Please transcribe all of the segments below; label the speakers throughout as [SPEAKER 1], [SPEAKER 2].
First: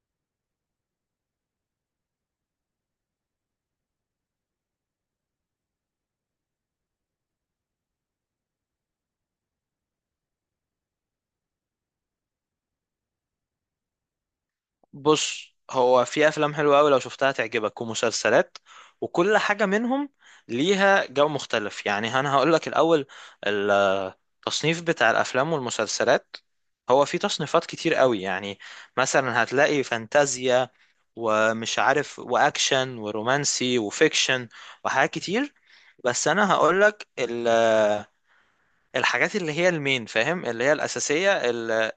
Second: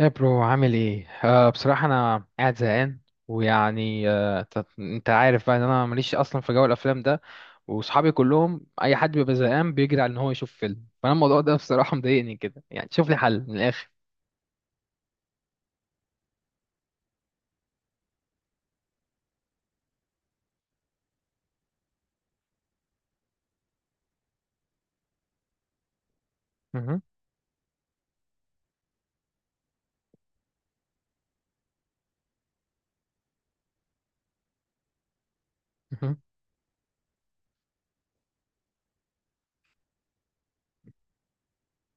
[SPEAKER 1] يا برو، عامل ايه؟ بصراحة انا قاعد زهقان. ويعني انت عارف بقى ان انا ماليش اصلا في جو الافلام ده. وصحابي كلهم اي حد بيبقى زهقان بيجري على ان هو يشوف فيلم، فانا الموضوع ده بصراحة مضايقني كده، يعني شوف لي حل من الاخر.
[SPEAKER 2] بص، هو في افلام حلوه قوي لو شفتها تعجبك ومسلسلات، وكل حاجه منهم ليها جو مختلف. يعني انا هقول لك الاول التصنيف بتاع الافلام والمسلسلات.
[SPEAKER 1] مهم.
[SPEAKER 2] هو في تصنيفات كتير قوي، يعني مثلا هتلاقي فانتازيا ومش عارف واكشن ورومانسي وفيكشن وحاجات كتير.
[SPEAKER 1] مهم.
[SPEAKER 2] بس انا هقول لك الحاجات اللي هي المين، فاهم، اللي هي الاساسيه اللي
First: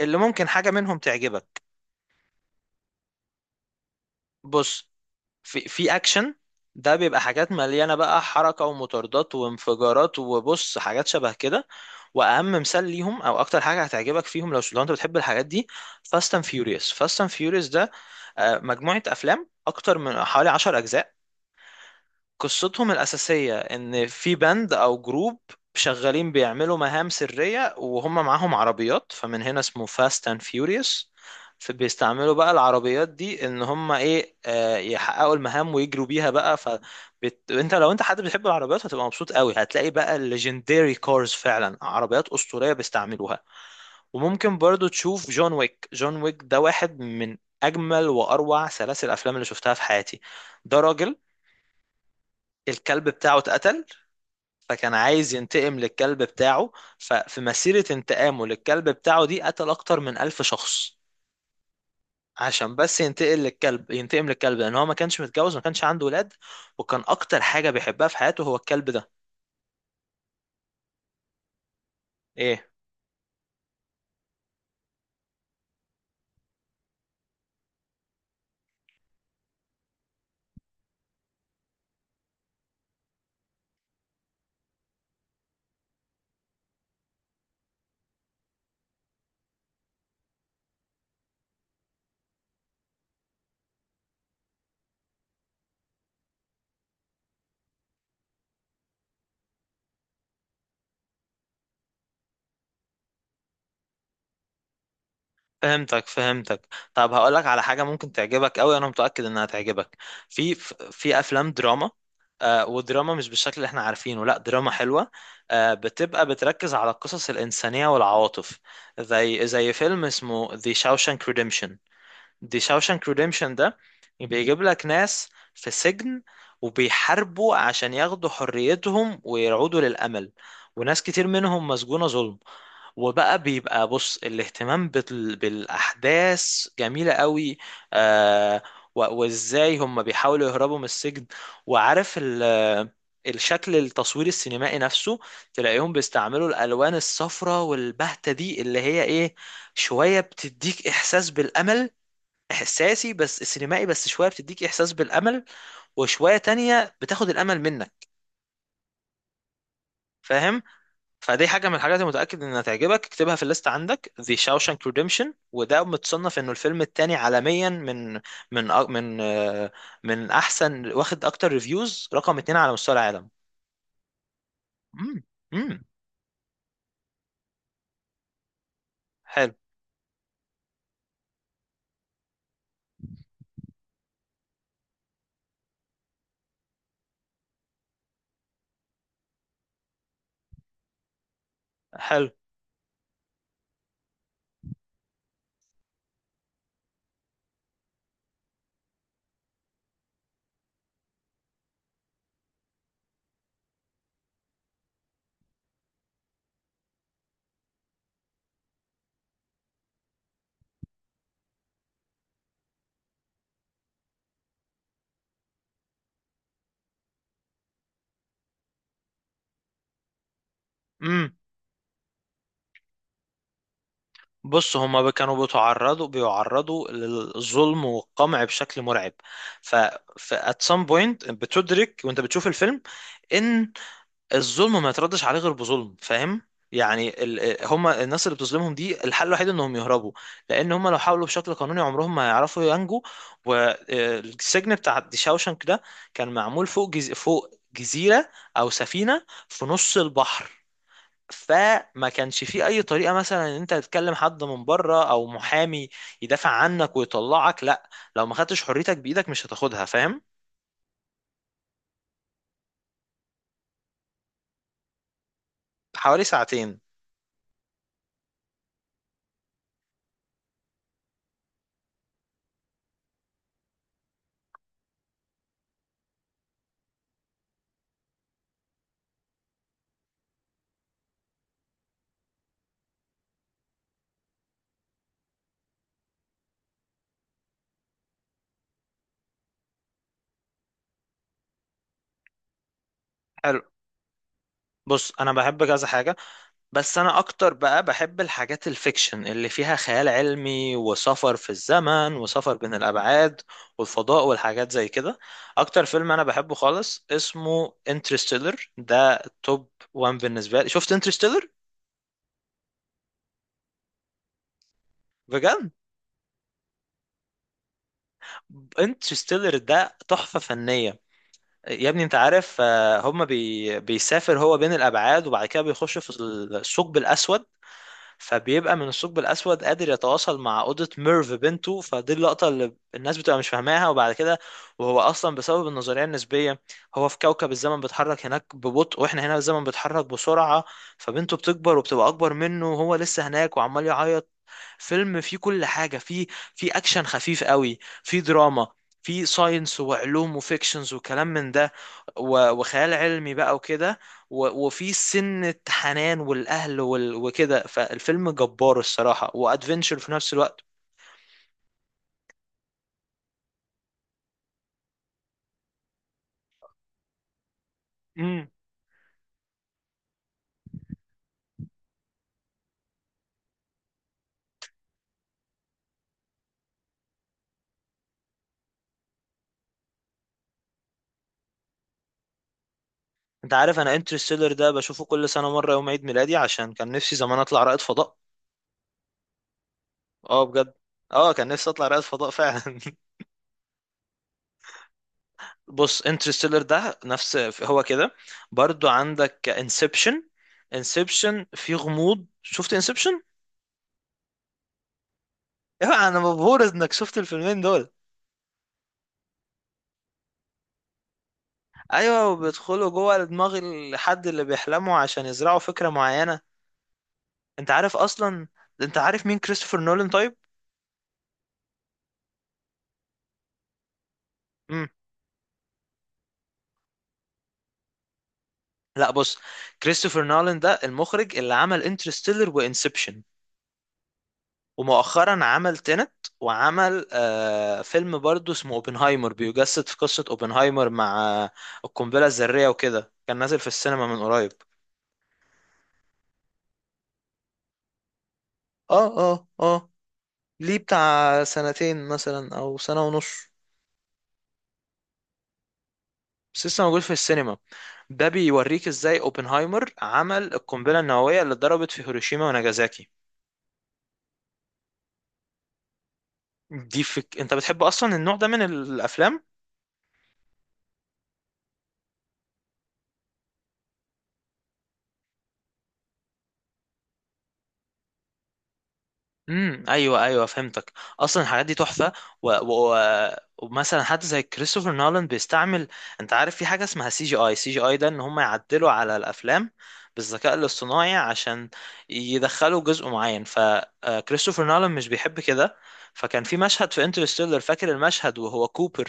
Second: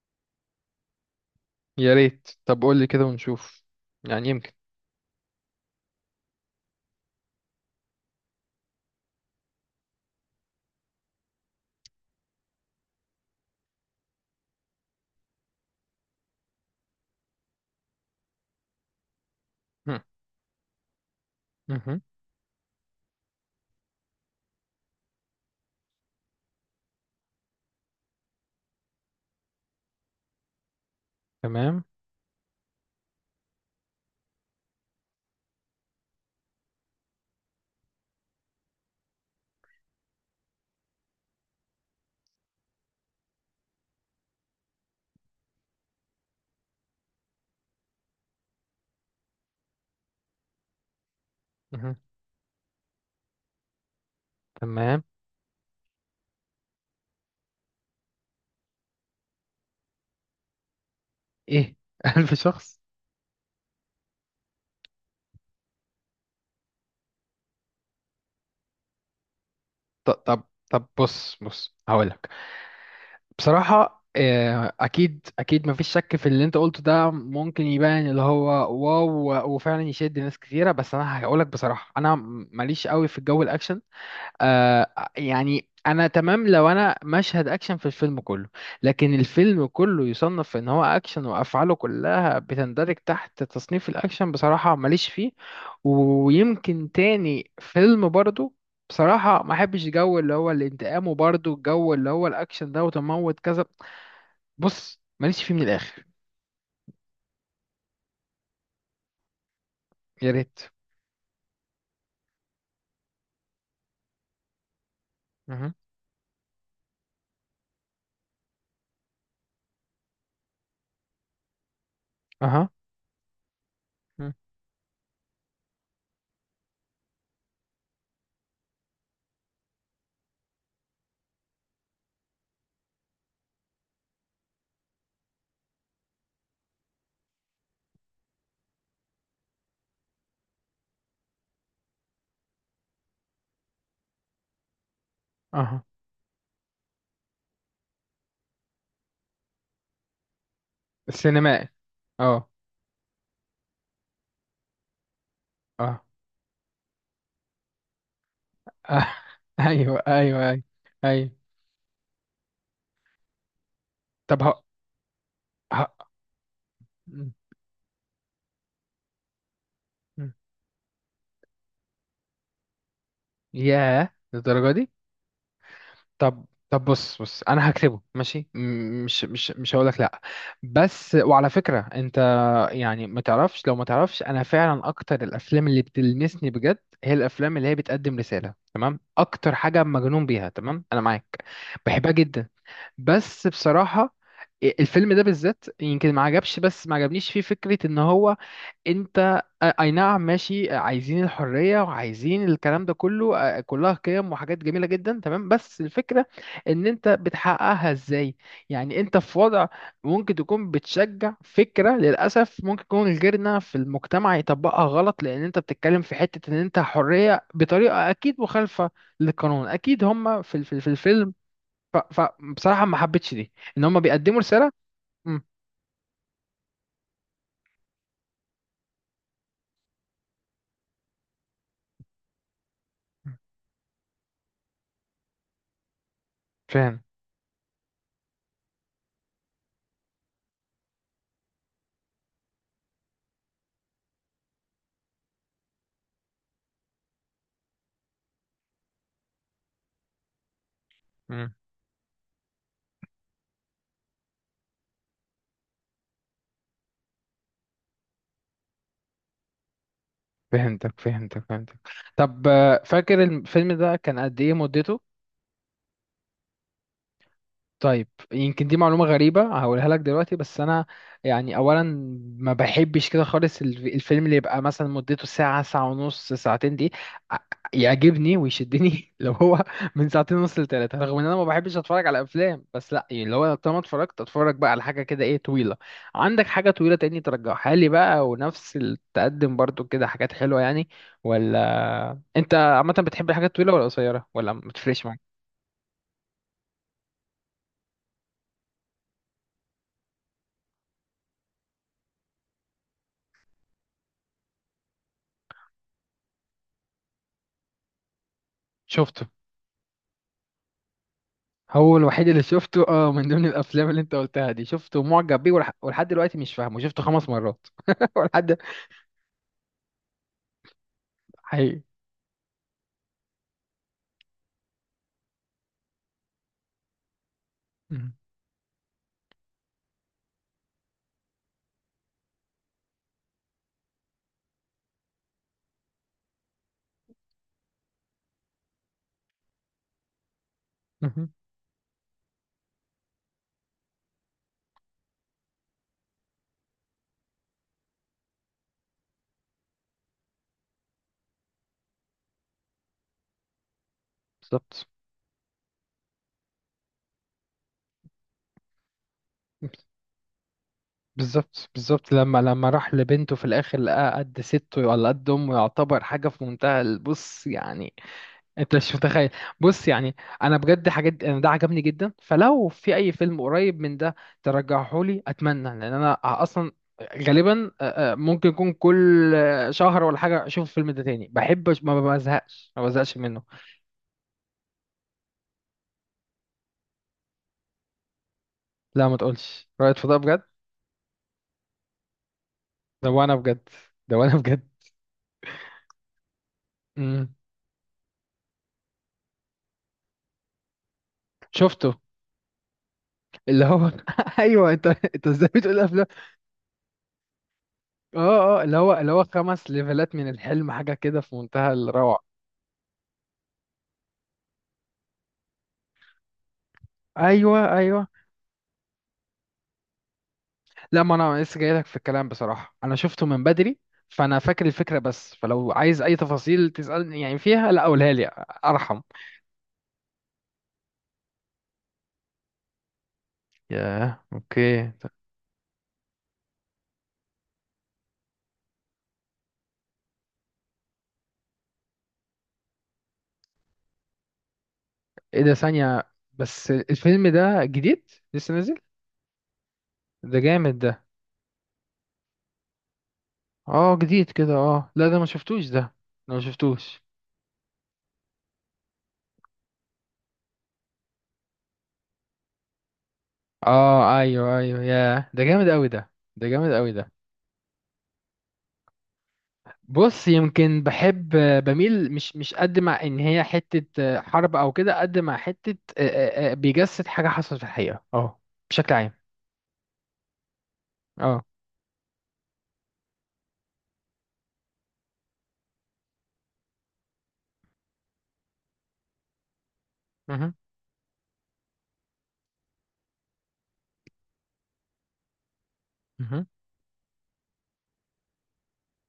[SPEAKER 2] اللي ممكن حاجه منهم تعجبك.
[SPEAKER 1] يا ريت. طب قول لي كده ونشوف. يعني يمكن.
[SPEAKER 2] بص، في اكشن، ده بيبقى حاجات مليانه بقى حركه ومطاردات وانفجارات وبص حاجات شبه كده. واهم مثال ليهم او اكتر حاجه هتعجبك فيهم لو انت بتحب الحاجات دي: فاست اند فيوريوس. ده مجموعه افلام اكتر
[SPEAKER 1] مهم.
[SPEAKER 2] من حوالي 10 اجزاء.
[SPEAKER 1] مهم.
[SPEAKER 2] قصتهم الأساسية إن في بند أو جروب شغالين بيعملوا مهام سرية وهم معاهم عربيات، فمن هنا اسمه فاست اند فيوريوس.
[SPEAKER 1] تمام.
[SPEAKER 2] فبيستعملوا بقى العربيات دي ان هم ايه، يحققوا المهام ويجروا بيها بقى. فانت لو انت حد بتحب العربيات هتبقى مبسوط قوي، هتلاقي بقى الليجندري كارز، فعلا عربيات أسطورية بيستعملوها. وممكن برضو تشوف جون ويك ده واحد من اجمل واروع سلاسل الافلام اللي شفتها في حياتي. ده راجل
[SPEAKER 1] مهم.
[SPEAKER 2] الكلب بتاعه اتقتل، فكان
[SPEAKER 1] تمام.
[SPEAKER 2] عايز ينتقم للكلب بتاعه. ففي مسيرة انتقامه للكلب بتاعه دي قتل أكتر من 1000 شخص،
[SPEAKER 1] ايه؟ ألف
[SPEAKER 2] عشان
[SPEAKER 1] شخص
[SPEAKER 2] بس ينتقل للكلب، ينتقم للكلب، لأن هو ما كانش متجوز، ما كانش عنده ولاد، وكان أكتر حاجة بيحبها في حياته هو الكلب ده.
[SPEAKER 1] طب طب، بص بص، هقولك.
[SPEAKER 2] إيه،
[SPEAKER 1] بصراحة أكيد أكيد مفيش شك في اللي أنت قلته ده، ممكن يبان اللي هو واو، وفعلا يشد ناس كتيرة. بس أنا هقولك بصراحة أنا ماليش قوي في الجو الأكشن. آه. يعني انا تمام لو انا مشهد اكشن في الفيلم كله، لكن الفيلم كله يصنف ان هو اكشن وافعاله كلها بتندرج تحت تصنيف الاكشن، بصراحة ماليش فيه. ويمكن تاني فيلم برضو، بصراحة ما احبش جو اللي هو الانتقام، وبرضو الجو اللي هو الاكشن ده وتموت كذا، بص ماليش فيه من الاخر.
[SPEAKER 2] فهمتك. طب هقولك على حاجة ممكن تعجبك أوي، أنا متأكد إنها تعجبك.
[SPEAKER 1] يا
[SPEAKER 2] في
[SPEAKER 1] ريت.
[SPEAKER 2] في أفلام دراما، آه ودراما مش بالشكل اللي احنا عارفينه، لا دراما حلوة.
[SPEAKER 1] اها.
[SPEAKER 2] آه، بتبقى بتركز على القصص الإنسانية والعواطف. زي فيلم اسمه The Shawshank Redemption. دي
[SPEAKER 1] اها.
[SPEAKER 2] شاوشانك ريديمشن ده
[SPEAKER 1] مم.
[SPEAKER 2] بيجيب لك ناس في سجن، وبيحاربوا عشان ياخدوا حريتهم ويعودوا للأمل. وناس كتير منهم مسجونة ظلم. وبقى بيبقى، بص، الاهتمام بالأحداث جميلة قوي. آه، وازاي هم بيحاولوا يهربوا من السجن. وعارف الشكل، التصوير السينمائي نفسه،
[SPEAKER 1] اها.
[SPEAKER 2] تلاقيهم بيستعملوا الألوان الصفراء والبهتة دي اللي هي ايه، شوية بتديك إحساس
[SPEAKER 1] السينمائي.
[SPEAKER 2] بالأمل.
[SPEAKER 1] اه.
[SPEAKER 2] احساسي بس سينمائي، بس شويه بتديك احساس بالامل،
[SPEAKER 1] اه.
[SPEAKER 2] وشويه تانية بتاخد الامل منك،
[SPEAKER 1] آه. ايوه ايوه ايوه.
[SPEAKER 2] فاهم.
[SPEAKER 1] ايوه.
[SPEAKER 2] فدي حاجه من الحاجات اللي متاكد انها تعجبك، اكتبها في الليست عندك: The
[SPEAKER 1] طب
[SPEAKER 2] Shawshank Redemption. وده
[SPEAKER 1] ه...
[SPEAKER 2] متصنف انه الفيلم التاني
[SPEAKER 1] مم.
[SPEAKER 2] عالميا من من أ- من آه، من
[SPEAKER 1] مم.
[SPEAKER 2] احسن، واخد اكتر ريفيوز، رقم 2 على مستوى العالم.
[SPEAKER 1] ياه للدرجة دي.
[SPEAKER 2] امم امم
[SPEAKER 1] طب طب، بص بص، انا هكتبه ماشي. م- مش مش
[SPEAKER 2] حلو
[SPEAKER 1] مش هقول لك لا. بس وعلى فكرة انت، يعني ما تعرفش، لو ما تعرفش انا فعلا اكتر الافلام اللي بتلمسني بجد هي الافلام اللي هي بتقدم رسالة، اكتر حاجة مجنون بيها، تمام؟ انا معاك، بحبها
[SPEAKER 2] حلو.
[SPEAKER 1] جدا. بس بصراحة الفيلم ده بالذات يمكن ما عجبش، بس ما عجبنيش فيه فكرة ان هو انت اي نعم ماشي عايزين الحرية وعايزين الكلام ده كله كلها قيم وحاجات جميلة جدا تمام، بس الفكرة ان انت بتحققها ازاي. يعني انت في وضع ممكن تكون بتشجع فكرة للأسف ممكن يكون غيرنا في المجتمع يطبقها غلط، لان انت بتتكلم في حتة ان انت حرية بطريقة اكيد مخالفة للقانون، اكيد هم في الفيلم.
[SPEAKER 2] امم
[SPEAKER 1] فبصراحة ما حبيتش دي، ان هم بيقدموا رسالة.
[SPEAKER 2] بص، هما كانوا
[SPEAKER 1] مم.
[SPEAKER 2] بيعرضوا للظلم والقمع بشكل مرعب. ف ف at some point بتدرك وانت بتشوف الفيلم ان الظلم ما يتردش عليه غير بظلم، فاهم.
[SPEAKER 1] فاهم.
[SPEAKER 2] يعني هما الناس اللي بتظلمهم دي الحل الوحيد انهم يهربوا، لان هما لو حاولوا بشكل قانوني عمرهم ما هيعرفوا ينجوا. والسجن بتاع دي شاوشنك ده كان معمول فوق جزيرة او سفينة في نص البحر. فما كانش فيه اي طريقه مثلا ان انت تتكلم حد من بره او محامي يدافع عنك ويطلعك، لا. لو ما خدتش حريتك بايدك مش هتاخدها، فاهم.
[SPEAKER 1] فهمتك. فهمتك. فهمتك. طب فاكر الفيلم ده كان قد ايه مدته؟
[SPEAKER 2] حوالي ساعتين.
[SPEAKER 1] طيب يمكن دي معلومة غريبة هقولها لك دلوقتي، بس أنا يعني أولا ما بحبش كده خالص الفيلم اللي يبقى مثلا مدته ساعة، ساعة ونص، ساعتين دي ع- يعجبني ويشدني لو هو من ساعتين ونص لتلاتة، رغم إن أنا ما بحبش أتفرج على أفلام، بس لأ يعني لو أنا طالما اتفرجت أتفرج بقى على حاجة كده إيه، طويلة. عندك حاجة طويلة تاني ترجعها لي بقى ونفس التقدم برضو كده، حاجات حلوة يعني؟ ولا أنت عامة بتحب الحاجات
[SPEAKER 2] حلو.
[SPEAKER 1] الطويلة ولا قصيرة ولا ما بتفرقش
[SPEAKER 2] بص انا
[SPEAKER 1] معاك؟
[SPEAKER 2] بحب كذا حاجه، بس انا اكتر بقى بحب الحاجات الفيكشن اللي فيها خيال علمي وسفر في الزمن وسفر بين الابعاد والفضاء والحاجات زي كده. اكتر فيلم انا بحبه خالص اسمه انترستيلر. ده
[SPEAKER 1] شفته.
[SPEAKER 2] توب وان بالنسبه لي. شفت انترستيلر؟
[SPEAKER 1] هو الوحيد اللي شفته، اه، من ضمن الافلام اللي انت قلتها دي، شفته، معجب بيه،
[SPEAKER 2] بجد
[SPEAKER 1] ولحد دلوقتي مش فاهمه، شفته 5 مرات ولحد.
[SPEAKER 2] انترستيلر ده تحفة فنية.
[SPEAKER 1] حقيقي.
[SPEAKER 2] يا ابني، انت عارف، هما بيسافر هو بين الابعاد، وبعد كده بيخش في الثقب الاسود.
[SPEAKER 1] مم.
[SPEAKER 2] فبيبقى من الثقب الاسود قادر يتواصل مع اوضة ميرف بنته. فدي اللقطة اللي الناس بتبقى مش فاهماها. وبعد كده، وهو اصلا بسبب النظرية النسبية، هو في كوكب الزمن بيتحرك هناك ببطء، واحنا هنا الزمن بيتحرك بسرعة.
[SPEAKER 1] مم.
[SPEAKER 2] فبنته بتكبر وبتبقى اكبر منه وهو لسه هناك وعمال يعيط. فيلم فيه كل حاجة. فيه فيه أكشن خفيف قوي، فيه دراما، فيه ساينس وعلوم وفيكشنز وكلام من ده، وخيال علمي بقى وكده،
[SPEAKER 1] بالظبط.
[SPEAKER 2] وفيه سنة حنان والأهل وكده. فالفيلم جبار الصراحة، وأدفنشر في نفس الوقت.
[SPEAKER 1] بالظبط بالظبط، لما راح لبنته في الاخر لقاها قد سته ولا قد امه، يعتبر حاجه في منتهى البص يعني،
[SPEAKER 2] امم
[SPEAKER 1] انت مش متخيل. بص يعني انا بجد حاجات، انا ده عجبني جدا، فلو في اي فيلم قريب من ده ترجعه لي، اتمنى، لان انا اصلا غالبا ممكن يكون كل شهر ولا حاجه اشوف الفيلم ده تاني. بحب ما بزهقش ما بزهقش منه.
[SPEAKER 2] انت عارف، انا انترستيلر ده بشوفه كل سنة مرة يوم عيد ميلادي عشان كان نفسي زمان اطلع رائد فضاء.
[SPEAKER 1] لا ما تقولش رائد فضاء بجد.
[SPEAKER 2] اه بجد، اه كان نفسي اطلع رائد فضاء فعلا
[SPEAKER 1] ده وانا بجد. ده وانا بجد.
[SPEAKER 2] بص انترستيلر ده
[SPEAKER 1] امم.
[SPEAKER 2] نفس هو كده. برضو عندك انسبشن. انسبشن فيه
[SPEAKER 1] شفته.
[SPEAKER 2] غموض. شفت انسبشن؟
[SPEAKER 1] اللي هو ايوه. انت ازاي بتقول افلام.
[SPEAKER 2] ايوه، انا مبهور انك شفت الفيلمين دول.
[SPEAKER 1] اه اه، اللي هو 5 ليفلات من الحلم، حاجه كده في منتهى الروعه.
[SPEAKER 2] ايوه، وبيدخلوا جوه دماغ الحد اللي بيحلموا عشان يزرعوا فكرة معينة. انت
[SPEAKER 1] ايوه
[SPEAKER 2] عارف
[SPEAKER 1] ايوه.
[SPEAKER 2] اصلا، انت عارف مين كريستوفر نولان، طيب؟
[SPEAKER 1] لا ما انا لسه جاي لك في الكلام، بصراحه انا شفته من بدري، فانا فاكر
[SPEAKER 2] امم
[SPEAKER 1] الفكره بس، فلو عايز اي تفاصيل تسالني يعني فيها، لا قولها لي، ارحم.
[SPEAKER 2] لا بص، كريستوفر نولان ده المخرج اللي عمل انترستيلر وانسبشن.
[SPEAKER 1] ياه، اوكي. طب،
[SPEAKER 2] ومؤخرا عمل تينت، وعمل آه فيلم برضو اسمه اوبنهايمر، بيجسد في قصة اوبنهايمر مع القنبلة الذرية وكده، كان نازل في السينما من قريب.
[SPEAKER 1] ايه ده؟ ثانيه بس، الفيلم ده جديد؟ لسه نازل؟
[SPEAKER 2] اه اه اه.
[SPEAKER 1] ده جامد
[SPEAKER 2] ليه،
[SPEAKER 1] ده.
[SPEAKER 2] بتاع سنتين مثلا او سنة ونص،
[SPEAKER 1] اه جديد كده. اه لا ده ما شفتوش ده. انا ما
[SPEAKER 2] بس لسه موجود
[SPEAKER 1] شفتوش.
[SPEAKER 2] في السينما. ده بيوريك ازاي اوبنهايمر عمل القنبلة النووية اللي اتضربت في هيروشيما وناجازاكي.
[SPEAKER 1] اه ايوه ايوه، ياه، ده جامد قوي ده، ده جامد قوي ده.
[SPEAKER 2] انت بتحب اصلا النوع ده من الافلام؟
[SPEAKER 1] بص يمكن بحب، بميل، مش قد، مع ان هي حتة حرب او كده، قد مع حتة بيجسد حاجة حصلت في الحقيقة، اه، بشكل عام.
[SPEAKER 2] ايوه ايوه فهمتك. اصلا
[SPEAKER 1] اه.
[SPEAKER 2] الحاجات دي تحفه. و... و... و- ومثلا حد زي كريستوفر نولان بيستعمل، انت عارف في حاجه اسمها سي جي اي. ده ان هم يعدلوا على الافلام
[SPEAKER 1] مهم.
[SPEAKER 2] بالذكاء الاصطناعي عشان يدخلوا جزء معين. فكريستوفر نولان مش بيحب كده. فكان
[SPEAKER 1] مهم.
[SPEAKER 2] في مشهد في انترستيلر، فاكر المشهد وهو كوبر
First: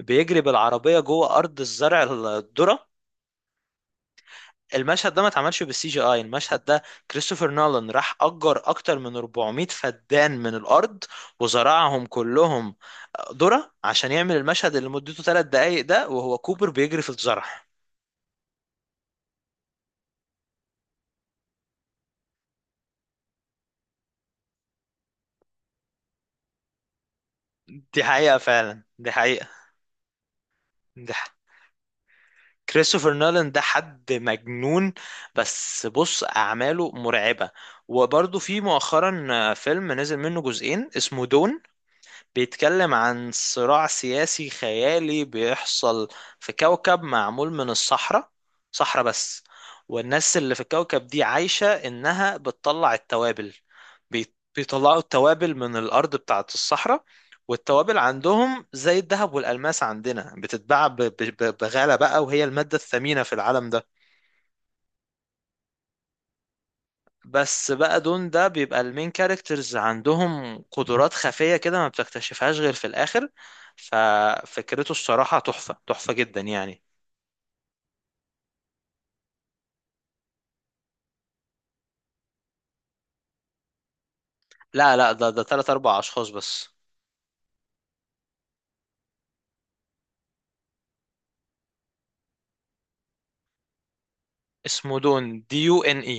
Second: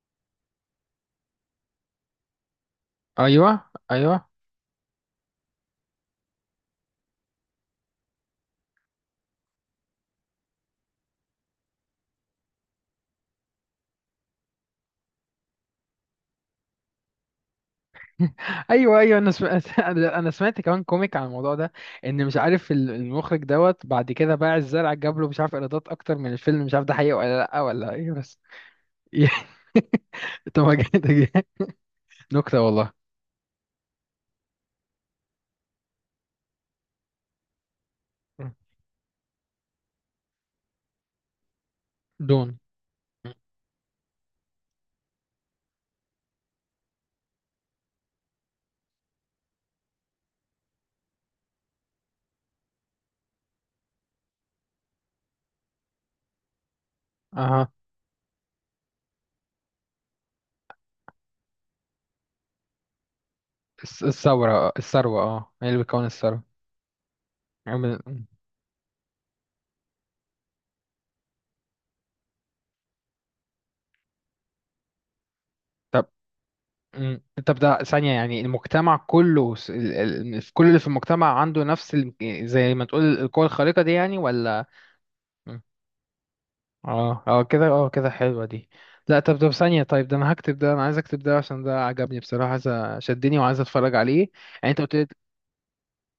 [SPEAKER 2] بيجري بالعربيه جوه ارض الزرع الذره؟
[SPEAKER 1] ايوه ايوه
[SPEAKER 2] المشهد ده ما اتعملش بالسي جي اي. المشهد ده كريستوفر نولان راح اجر اكتر من 400 فدان من الارض وزرعهم كلهم ذرة عشان يعمل المشهد اللي مدته 3 دقايق ده وهو كوبر بيجري في الزرع.
[SPEAKER 1] ايوه ايوه، انا سمعت انا سمعت كمان كوميك عن الموضوع ده، ان مش عارف المخرج دوت بعد كده باع الزرع، جاب له مش عارف ايرادات اكتر من الفيلم، مش عارف ده حقيقة ولا لا ولا
[SPEAKER 2] دي
[SPEAKER 1] ايه،
[SPEAKER 2] حقيقة
[SPEAKER 1] بس.
[SPEAKER 2] فعلا، دي حقيقة.
[SPEAKER 1] طب ما
[SPEAKER 2] دي
[SPEAKER 1] جامد-.
[SPEAKER 2] حقيقة.
[SPEAKER 1] نكتة والله.
[SPEAKER 2] كريستوفر نولان ده حد مجنون، بس بص أعماله مرعبة. وبرضه في مؤخرا فيلم نزل منه جزئين اسمه دون.
[SPEAKER 1] دون.
[SPEAKER 2] بيتكلم عن صراع سياسي خيالي بيحصل في كوكب معمول من الصحراء، صحراء بس. والناس اللي في الكوكب دي عايشة إنها بتطلع التوابل. بيطلعوا التوابل من الأرض بتاعة الصحراء.
[SPEAKER 1] اها.
[SPEAKER 2] والتوابل عندهم زي الذهب والألماس عندنا، بتتباع بغالة بقى، وهي المادة الثمينة في العالم ده.
[SPEAKER 1] الثورة، الثروة، اه، هي اللي بتكون الثروة.
[SPEAKER 2] بس بقى
[SPEAKER 1] عم-
[SPEAKER 2] دون ده بيبقى المين كاركترز عندهم قدرات خفية كده ما بتكتشفهاش غير في الآخر. ففكرته الصراحة تحفة
[SPEAKER 1] طب.
[SPEAKER 2] تحفة جدا يعني.
[SPEAKER 1] مم. طب ده ثانية، يعني المجتمع كله في كل اللي في المجتمع عنده نفس زي ما تقول القوة الخارقة دي، يعني ولا؟
[SPEAKER 2] لا لا، ده
[SPEAKER 1] مم.
[SPEAKER 2] تلات أربع أشخاص بس.
[SPEAKER 1] اه، اه كده، اه كده حلوة دي. لا طب ده ثانية، طيب، ده انا هكتب ده، انا عايز اكتب ده عشان ده عجبني بصراحة، عايز شدني وعايز اتفرج عليه. يعني انت قلت
[SPEAKER 2] اسمه
[SPEAKER 1] لي.
[SPEAKER 2] دون، دي يو إن إي.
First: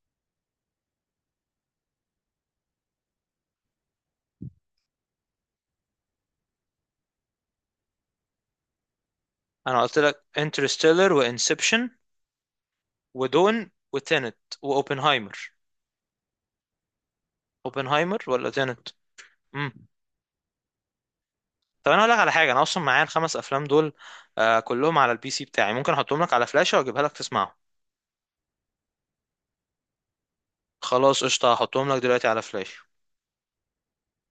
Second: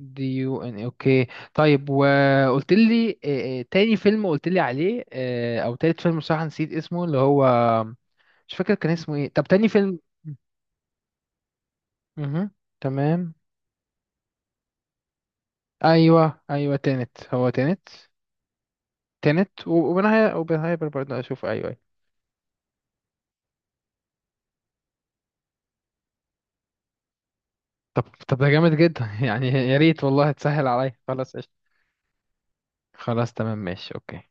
[SPEAKER 1] DUN. اوكي. طيب وقلت لي تاني فيلم قلت لي عليه او تالت فيلم، بصراحة نسيت اسمه اللي هو، مش فاكر كان اسمه ايه. طب تاني
[SPEAKER 2] أنا قلت
[SPEAKER 1] فيلم؟
[SPEAKER 2] لك انترستيلر وإنسبشن
[SPEAKER 1] امم. تمام.
[SPEAKER 2] ودون وتينت وأوبنهايمر.
[SPEAKER 1] ايوه ايوه، تانت، هو تانت.
[SPEAKER 2] أوبنهايمر ولا تينت؟
[SPEAKER 1] تانت
[SPEAKER 2] مم.
[SPEAKER 1] وبنهاية وبنهاية برضه اشوف، ايوه ايوه.
[SPEAKER 2] طب أنا هقول لك على حاجة. أنا أصلا معايا الخمس أفلام دول، آه كلهم على البي سي بتاعي. ممكن أحطهم لك على فلاشة وأجيبها لك تسمعهم.
[SPEAKER 1] طب طب، ده جامد جدا يعني يا ريت والله، تسهل عليا،
[SPEAKER 2] خلاص
[SPEAKER 1] خلاص
[SPEAKER 2] قشطة،
[SPEAKER 1] قشطة.
[SPEAKER 2] هحطهم لك دلوقتي على فلاشة.
[SPEAKER 1] خلاص تمام ماشي اوكي.